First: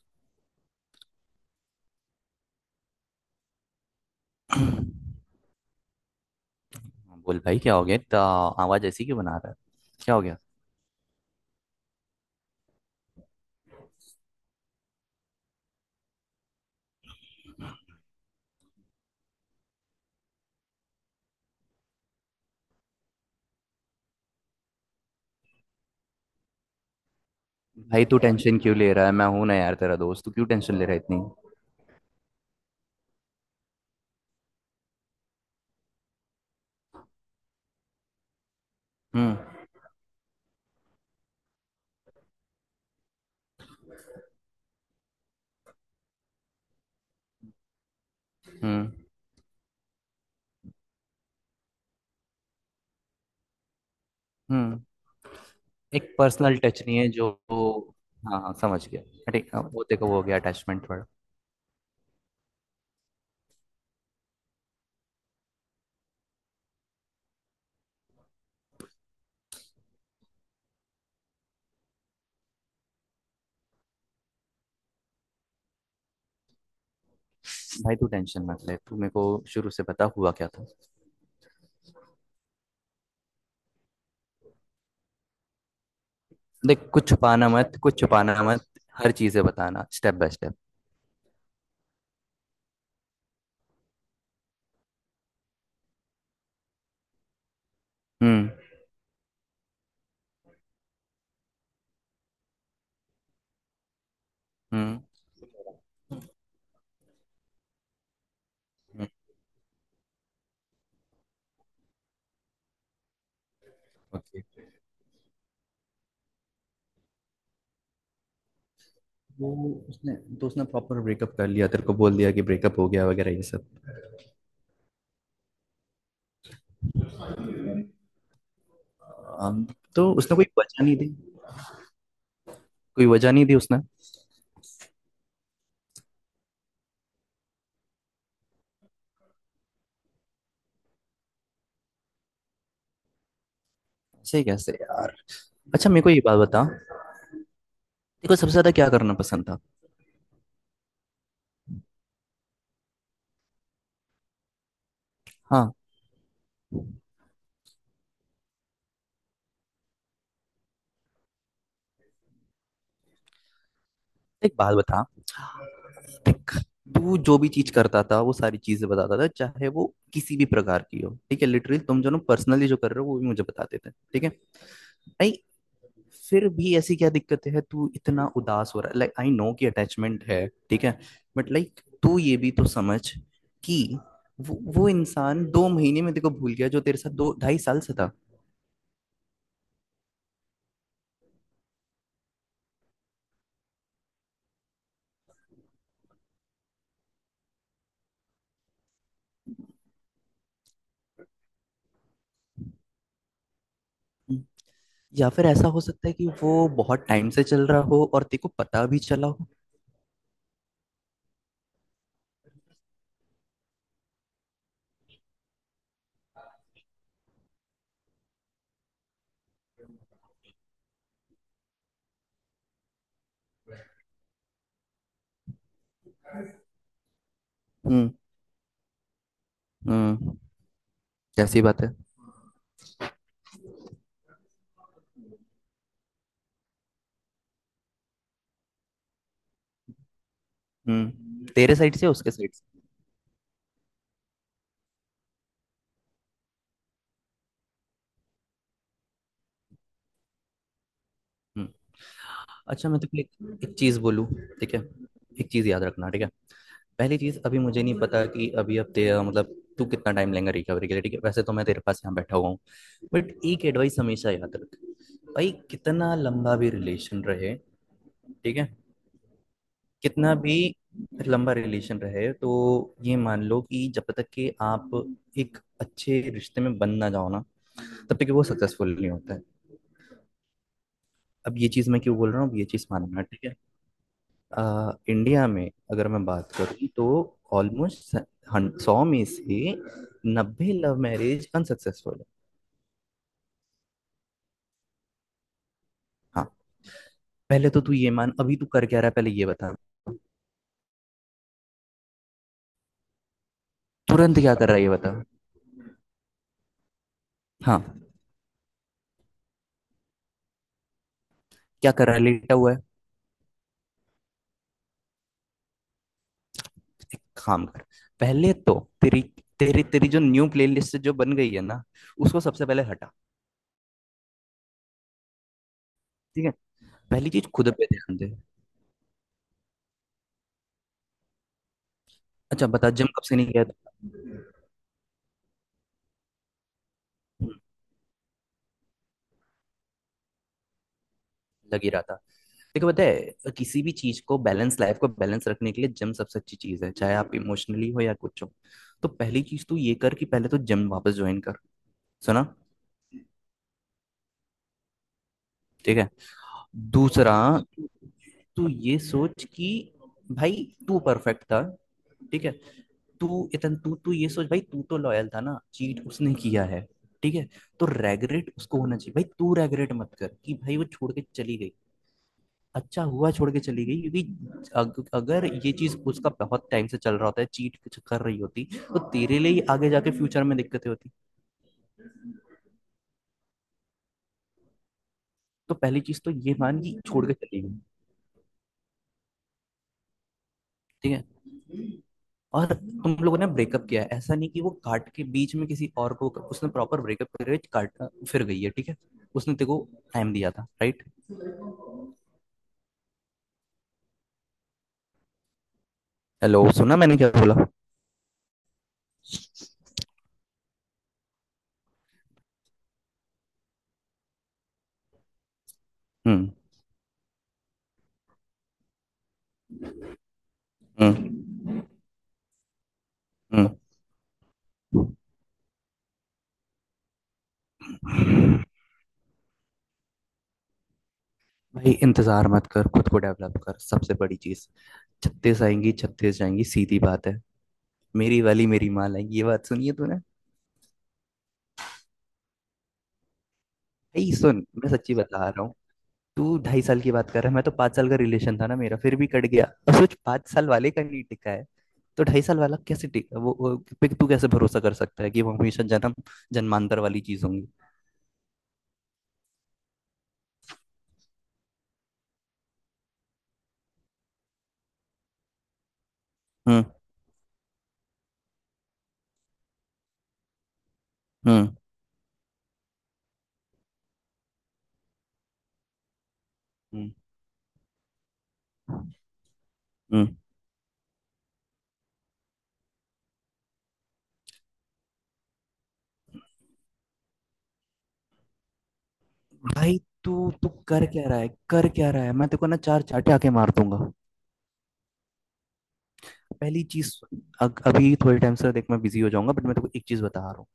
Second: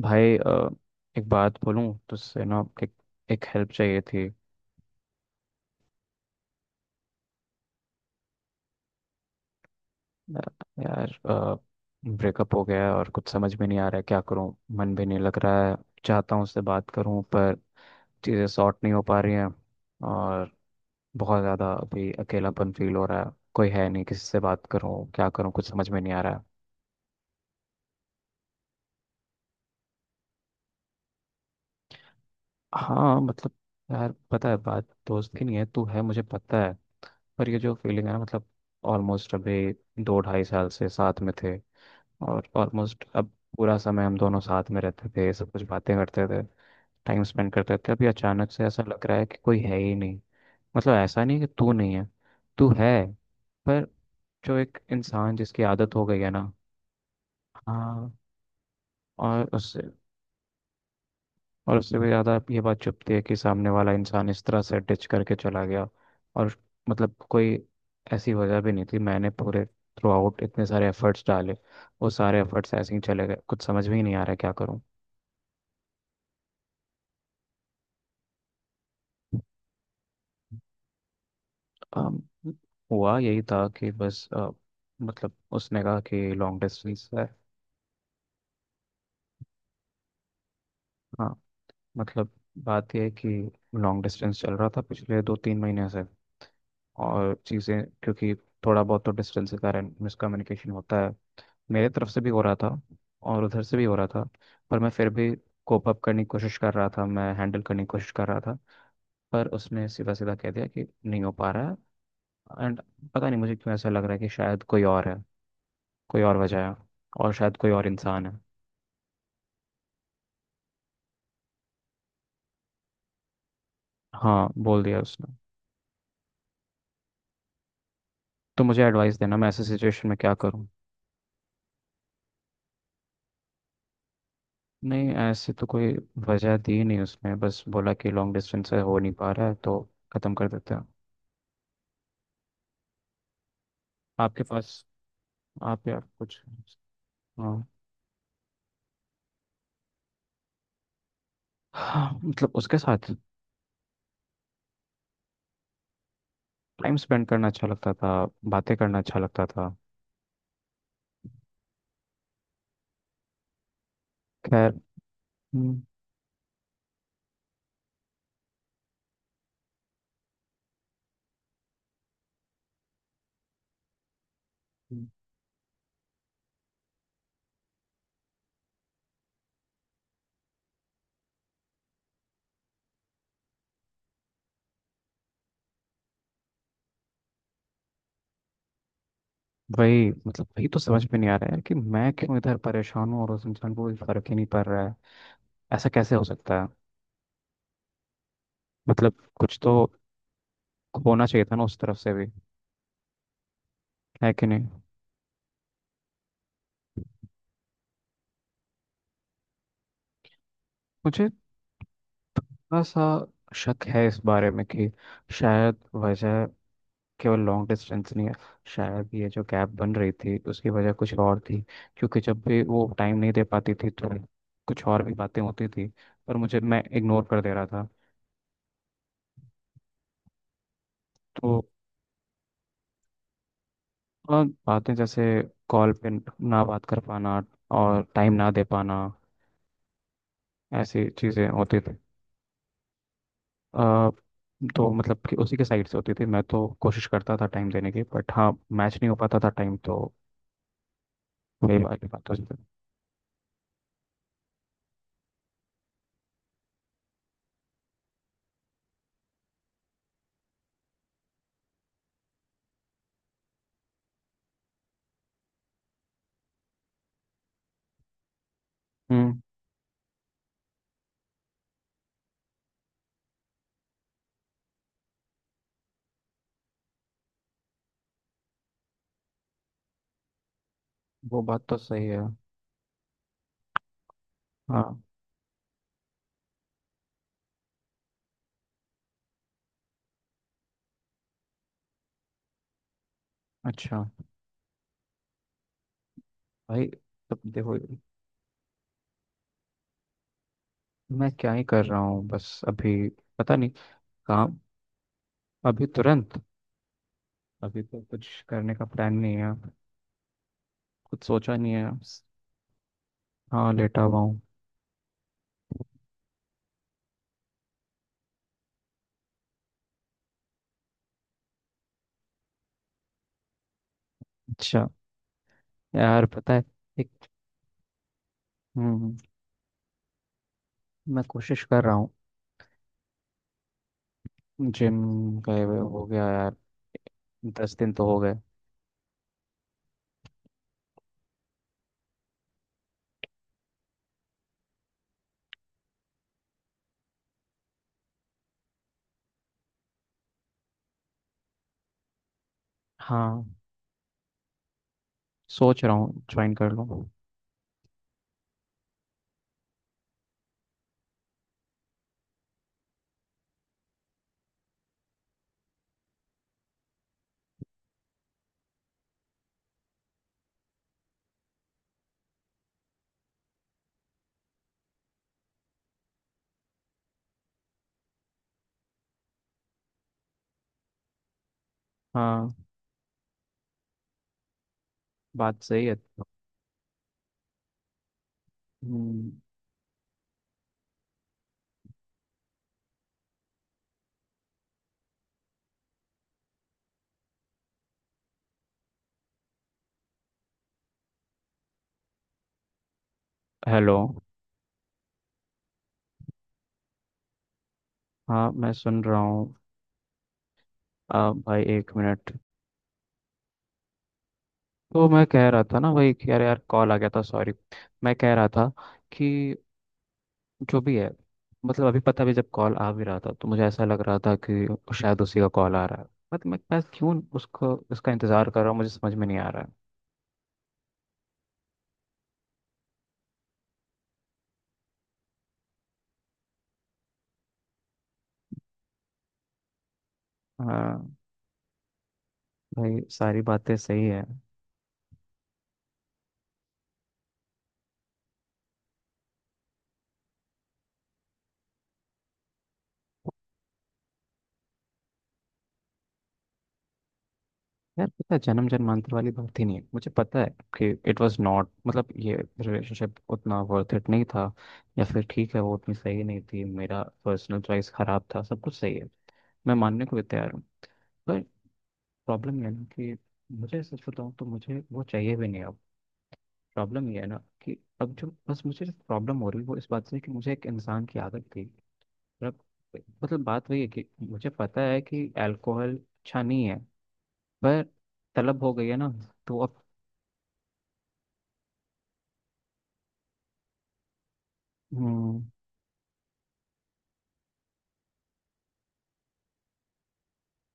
भाई एक बात बोलूं तुझसे ना एक एक हेल्प चाहिए थी। हाँ, बोल भाई। क्या हो गया इतना? आवाज ऐसी क्यों बना रहा है? क्या हो गया? अ, यार, ब्रेकअप हो गया है और कुछ समझ में नहीं आ रहा है क्या करूं। मन भी नहीं लग रहा है। चाहता हूं उससे बात करूं, पर चीज़ें सॉर्ट नहीं हो पा रही हैं। और बहुत ज़्यादा अभी अकेलापन फील हो रहा है, कोई है नहीं किसी से बात करूं, क्या करूं कुछ समझ में नहीं आ रहा है। भाई तू और टेंशन क्यों ले रहा है? मैं हूं ना यार, तेरा दोस्त। तू क्यों टेंशन ले रहा है इतनी? हाँ, मतलब यार पता है बात दोस्त की नहीं है, तू है मुझे पता है। पर ये जो फीलिंग है ना, मतलब ऑलमोस्ट हम्म। अभी 2 ढाई साल से साथ में थे। और ऑलमोस्ट अब पूरा समय हम दोनों साथ में रहते थे, सब कुछ बातें करते थे, टाइम स्पेंड करते थे। अभी अचानक से ऐसा हम्म। लग रहा है कि कोई है ही नहीं। मतलब ऐसा नहीं कि तू नहीं है, तू है, पर जो एक हम्म। इंसान जिसकी आदत हो एक गई है ना। पर्सनल टच नहीं है जो। हाँ। हाँ हाँ, समझ गया। हाँ, और ठीक। हाँ, वो उससे देखो, वो हो गया अटैचमेंट थोड़ा। और उससे भी ज़्यादा ये बात चुभती है कि सामने वाला इंसान इस तरह से डिच करके चला गया। और मतलब कोई ऐसी वजह भी नहीं थी, मैंने पूरे थ्रू आउट इतने सारे एफर्ट्स डाले। वो सारे एफर्ट्स ऐसे ही चले गए, कुछ समझ में ही नहीं आ रहा है क्या करूँ। भाई, तू टेंशन मत ले। तू मेरे को शुरू से बता, हुआ क्या था। अम, हुआ यही था कि बस मतलब उसने कहा कि लॉन्ग देख, डिस्टेंस कुछ है। छुपाना मत, कुछ छुपाना मत। हर चीजें बताना स्टेप बाय स्टेप। हाँ, मतलब बात यह है कि लॉन्ग डिस्टेंस चल रहा था पिछले 2 3 महीने से। और चीज़ें क्योंकि हम्म। थोड़ा बहुत तो डिस्टेंस के कारण मिसकम्युनिकेशन होता है, मेरे तरफ से भी हो रहा था और उधर से भी हो रहा था। पर मैं हम्म। फिर भी कोप अप करने की कोशिश कर रहा था, मैं हैंडल करने की कोशिश कर रहा था। हम्म, पर उसने सीधा सीधा कह दिया कि नहीं हो पा रहा है। एंड पता नहीं मुझे क्यों ऐसा लग रहा है कि शायद ओके। कोई और है, कोई और वजह है, और शायद कोई और इंसान है। वो उसने दोस्त ने प्रॉपर ब्रेकअप कर लिया, तेरे को बोल दिया कि ब्रेकअप हो गया वगैरह ये सब? हाँ, बोल दिया उसने। तो मुझे एडवाइस देना मैं ऐसे हम। सिचुएशन तो में क्या उसने कोई करूँ। वजह नहीं दी? कोई वजह नहीं दी उसने? नहीं, ऐसे तो कोई वजह दी नहीं उसने, बस बोला कि लॉन्ग डिस्टेंस से हो नहीं पा रहा है तो ख़त्म कर देते हैं। ऐसे आपके ही कैसे पास यार? आप अच्छा या मेरे को ये बात कुछ। बता, देखो हाँ। सबसे ज्यादा क्या करना पसंद था? हाँ, मतलब उसके साथ हाँ, टाइम स्पेंड करना अच्छा लगता था, बातें करना अच्छा लगता था। एक खैर। बात बता। हम्म। देख, तू जो भी चीज करता था वो सारी चीजें बताता था, चाहे वो किसी भी प्रकार की हो, ठीक है। लिटरली तुम जो पर्सनली जो कर रहे हो वो भी मुझे बताते थे, ठीक है। हम्म। भाई, फिर भी ऐसी क्या दिक्कत है तू इतना उदास हो रहा है? लाइक आई नो कि अटैचमेंट है, ठीक है। बट लाइक तू ये भी तो समझ कि वो इंसान 2 महीने में देखो भूल गया, जो तेरे साथ दो ढाई साल से था। वही तो समझ में नहीं आ रहा है कि मैं क्यों इधर परेशान हूँ और उस इंसान को कोई फर्क ही नहीं पड़ रहा है। ऐसा कैसे हो सकता है। मतलब कुछ तो होना चाहिए था ना उस तरफ से भी, है हम्म। कि नहीं। या फिर ऐसा हो सकता है कि वो बहुत टाइम से चल रहा हो और तेरे को पता भी चला हो। मुझे थोड़ा सा शक है इस बारे में कि शायद वजह केवल लॉन्ग डिस्टेंस नहीं है, शायद ये जो गैप बन रही थी उसकी वजह कुछ और थी। क्योंकि जब भी वो टाइम नहीं दे पाती थी तो कुछ और भी बातें होती थी, पर मुझे मैं इग्नोर कर दे रहा था। हम्म। हम्म, तो जैसी बात है। और बातें जैसे कॉल पे ना बात कर पाना और टाइम ना दे पाना, ऐसी चीज़ें हम्म, तेरे होती थी। साइड से? उसके साइड से? आ, तो मतलब कि उसी के साइड से होती थी, मैं तो कोशिश करता था टाइम देने की, बट हाँ मैच नहीं हो पाता था टाइम तो हम्म। वही वाली बात हो जाती। अच्छा, मैं तो एक चीज बोलूँ, ठीक है? एक चीज याद रखना, ठीक है। पहली चीज, अभी मुझे नहीं पता कि अभी अब तेरा मतलब तू कितना टाइम लेगा रिकवरी के लिए, ठीक है। वैसे तो मैं तेरे पास यहाँ बैठा हुआ हूँ। बट एक एडवाइस हमेशा याद रख। भाई, कितना लंबा भी रिलेशन रहे, ठीक है, हम्म। कितना भी लंबा रिलेशन रहे, तो ये मान लो कि जब तक कि आप एक अच्छे रिश्ते में बन ना जाओ ना, तब तक कि वो सक्सेसफुल नहीं होता है। वो अब बात ये तो चीज़ मैं सही क्यों है। बोल रहा हूँ, अब ये चीज़ मानना, ठीक है। हाँ। इंडिया में अगर मैं बात करूं तो ऑलमोस्ट 100 में से 90 लव मैरिज अनसक्सेसफुल है। अच्छा हाँ। भाई, तब पहले देखो तो तू ये मान, अभी तू कर क्या रहा है पहले ये बता। मैं क्या ही कर रहा हूँ बस अभी, पता नहीं। तुरंत क्या काम। कर रहा है ये बता। अभी तुरंत हाँ, अभी तो कुछ करने का प्लान नहीं है, कुछ सोचा नहीं है। क्या कर रहा है, लेटा हुआ है? हाँ, लेटा हुआ हूँ। एक काम कर। पहले तो तेरी तेरी तेरी जो न्यू प्लेलिस्ट जो बन गई है ना, उसको सबसे पहले हटा, अच्छा। यार ठीक है? पता है पहली एक। चीज, खुद पे ध्यान दे। हम्म। मैं कोशिश कर रहा हूँ। अच्छा बता, जिम कब से नहीं गया? जिम गए हुए हो गया यार, था? 10 दिन तो हो गए। लग ही रहा था। देखो, पता है, किसी भी चीज को बैलेंस, लाइफ को बैलेंस रखने के लिए जिम सबसे अच्छी चीज है, चाहे आप इमोशनली हो या कुछ हो। तो पहली चीज तो ये कर कि पहले तो जिम वापस ज्वाइन कर। सुना? हाँ, सोच रहा ठीक है। हूँ ज्वाइन कर लूँ। दूसरा, तू ये सोच कि भाई तू परफेक्ट था, ठीक है। तू ये सोच, भाई तू तो लॉयल था ना, चीट उसने किया है, ठीक है। तो रेगरेट उसको होना चाहिए, भाई। तू रेगरेट मत कर कि भाई वो छोड़ के चली गई। अच्छा हुआ छोड़ के चली गई, क्योंकि अगर ये चीज उसका बहुत टाइम से चल रहा होता है, चीट कर रही होती, तो तेरे लिए ही आगे जाके फ्यूचर में दिक्कतें होती। हाँ, बात तो सही है। पहली चीज तो ये मान कि छोड़ के चली गई, हम्म। ठीक है। और तुम लोगों ने ब्रेकअप किया है, ऐसा नहीं कि वो काट के बीच में किसी और को, उसने प्रॉपर ब्रेकअप करके काट फिर गई है, ठीक है। उसने तेरे को टाइम दिया था, राइट? हेलो। हेलो, सुना मैंने क्या बोला? हाँ, मैं सुन रहा हूँ। भाई एक मिनट। तो मैं कह रहा था ना भाई कि यार, हम्म। यार कॉल आ गया था, सॉरी। मैं कह रहा था कि जो भी है, हम्म। मतलब अभी पता भी जब कॉल आ भी रहा था तो मुझे ऐसा लग रहा था कि शायद उसी का कॉल आ रहा है। बट मैं क्यों उसको उसका इंतज़ार कर हम्म। रहा हूँ मुझे समझ में नहीं आ रहा है। भाई, इंतजार मत कर, खुद को डेवलप कर, सबसे बड़ी चीज। 36 आएंगी, 36 जाएंगी, सीधी बात है। मेरी वाली मेरी माँ लाएंगी, ये बात सुनी है तूने? हाँ भाई, सारी बातें सही है। भाई सुन, मैं सच्ची बता रहा हूँ। तू 2.5 साल की बात कर रहा है, मैं तो 5 साल का रिलेशन था ना मेरा, फिर भी कट गया। अब सोच, 5 साल वाले का नहीं टिका है, तो 2.5 साल वाला कैसे टिका? वो पे तू कैसे भरोसा कर सकता है कि वो हमेशा जन्म जन्मांतर वाली चीज होंगी? यार पता है, जन्म जन्मांतर वाली बात ही नहीं है मुझे पता है कि इट वाज नॉट, मतलब ये रिलेशनशिप उतना वर्थ इट नहीं था। या फिर ठीक है वो उतनी सही नहीं थी, हम्म। मेरा पर्सनल चॉइस खराब था, सब कुछ सही है। मैं मानने को भी तैयार हूँ, पर हम्म। प्रॉब्लम ये है ना कि मुझे सच बताऊँ तो मुझे वो चाहिए भी नहीं अब। प्रॉब्लम हम्म। ये है ना कि अब जो बस मुझे प्रॉब्लम हो रही है वो इस बात से हम्म। कि मुझे एक इंसान की आदत थी। मतलब मतलब बात वही है कि मुझे पता है कि अल्कोहल अच्छा नहीं है, पर तलब हो गई है ना, तो अब। भाई, तू तू कर क्या रहा है, कर क्या रहा है? मैं तेरे को ना चार चाटे आके मार दूंगा। हम्म। पहली चीज, अभी थोड़े टाइम से देख मैं बिजी हो जाऊंगा, बट मैं तेको एक चीज बता रहा हूँ।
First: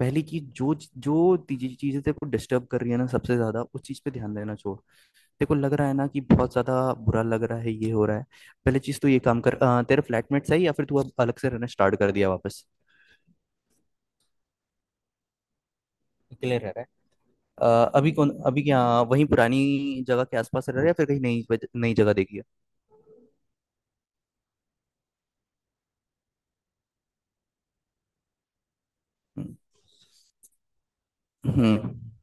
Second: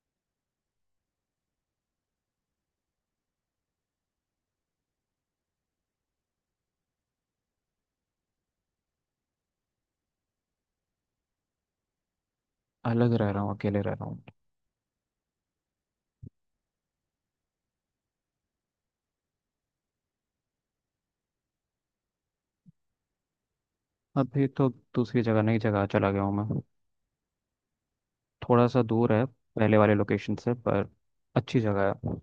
पहली चीज, जो जो चीजें तेरे को डिस्टर्ब कर रही है ना सबसे ज्यादा, उस चीज पे ध्यान देना छोड़। तेरे को लग रहा है ना कि बहुत ज्यादा बुरा लग रहा है, ये हो रहा है। पहली चीज तो ये काम कर। तेरे फ्लैटमेट्स है, या फिर तू अब अलग से रहना स्टार्ट कर दिया वापस? अलग रह रहा हूँ, अकेले रह रहा हूँ। क्लियर रह रहा है। अभी कौन, अभी क्या, वहीं पुरानी जगह के आसपास रह रहा है, या फिर कहीं नई जगह देखी है? अभी तो दूसरी जगह, नई जगह चला गया हूँ मैं, थोड़ा सा दूर है हम्म। पहले वाले लोकेशन से, पर अच्छी जगह हम्म। है।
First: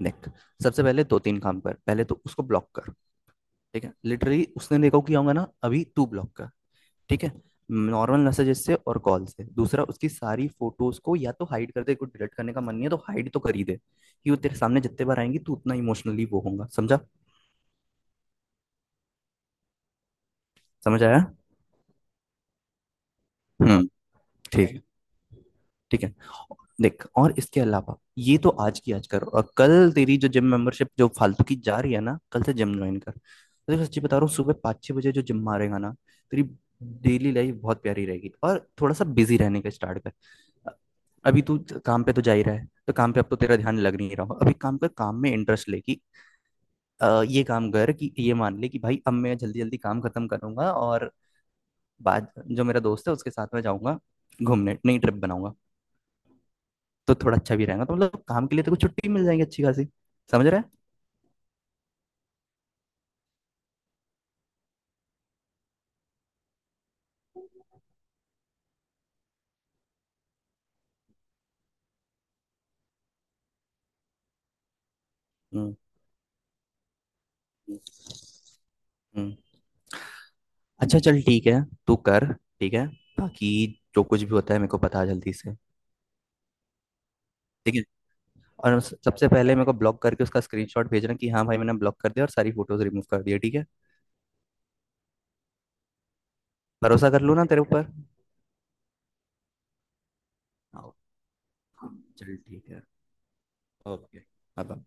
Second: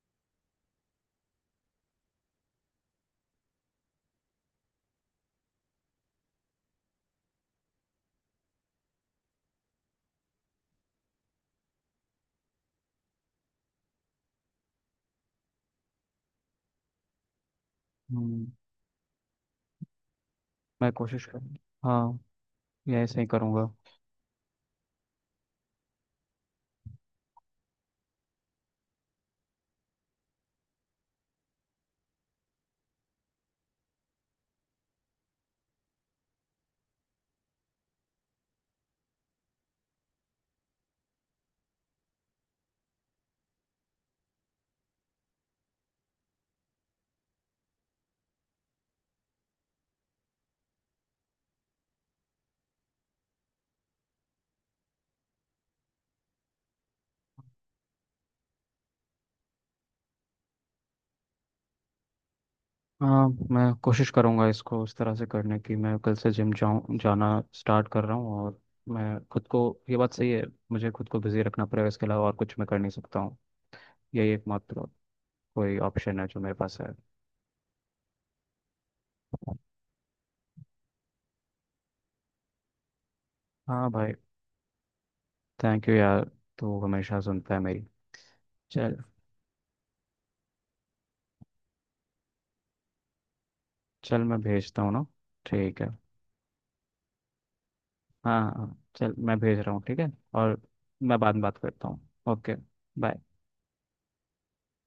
देख, सबसे पहले दो तीन काम कर। पहले तो उसको ब्लॉक कर, ठीक है? लिटरली उसने देखा कि होगा ना अभी तू ब्लॉक का, ठीक है। नॉर्मल मैसेजेस से और कॉल से। दूसरा, उसकी सारी फोटोज को या तो हाइड कर दे, को डिलीट करने का मन नहीं है तो हाइड तो कर ही दे, कि वो तेरे सामने जितने बार आएंगी तू उतना इमोशनली वो होगा, समझा? हम्म, मैं समझ कोशिश आया? करूँ। हाँ, ये ऐसे ही करूँगा। हम्म। ठीक है। ठीक है। देख, और इसके अलावा ये तो आज की आज कर, और कल तेरी जो जिम मेंबरशिप जो फालतू की जा रही है ना, कल से जिम ज्वाइन कर। देखो, सच्ची बता रहा हूँ, सुबह पाँच छः बजे जो जिम मारेगा ना, तेरी डेली लाइफ बहुत प्यारी रहेगी। और थोड़ा सा बिजी रहने का स्टार्ट कर। अभी तू काम पे तो जा ही रहा है, तो काम पे अब तो तेरा ध्यान लग नहीं रहा हो अभी, काम कर, काम में इंटरेस्ट ले कि ये काम कर कि ये मान ले कि भाई अब मैं जल्दी जल्दी काम खत्म करूंगा, और बाद जो मेरा दोस्त है उसके साथ में जाऊंगा घूमने, नई ट्रिप बनाऊंगा। तो थोड़ा अच्छा भी रहेगा, तो मतलब काम के लिए तो कुछ छुट्टी मिल जाएगी अच्छी खासी, समझ रहा है? हाँ, मैं कोशिश करूँगा इसको उस तरह से करने की। मैं कल से जिम जाऊँ जाना स्टार्ट कर रहा हूँ। और मैं खुद को, ये बात सही है, मुझे खुद को बिजी रखना पड़ेगा। इसके अलावा और कुछ मैं कर नहीं सकता हूँ, यही एकमात्र हम्म। कोई ऑप्शन है जो मेरे पास है। हम्म, हम्म। अच्छा चल, ठीक है, तू कर, ठीक है। बाकी हाँ जो भाई। कुछ भी होता है मेरे को बता जल्दी से, थैंक यू यार, तू हमेशा सुनता है ठीक है। मेरी। और चल, सबसे पहले मेरे को ब्लॉक करके उसका स्क्रीनशॉट भेजना, कि हाँ भाई मैंने ब्लॉक कर दिया और सारी फोटोज रिमूव कर दिया, ठीक है? चल मैं भेजता हूँ ना, ठीक है। भरोसा कर लूँ ना तेरे ऊपर? हाँ हाँ, चल मैं भेज रहा हूँ ठीक है। और हाँ, मैं बाद में बात करता हूँ, चल ओके। ठीक है। बाय। Okay, bye.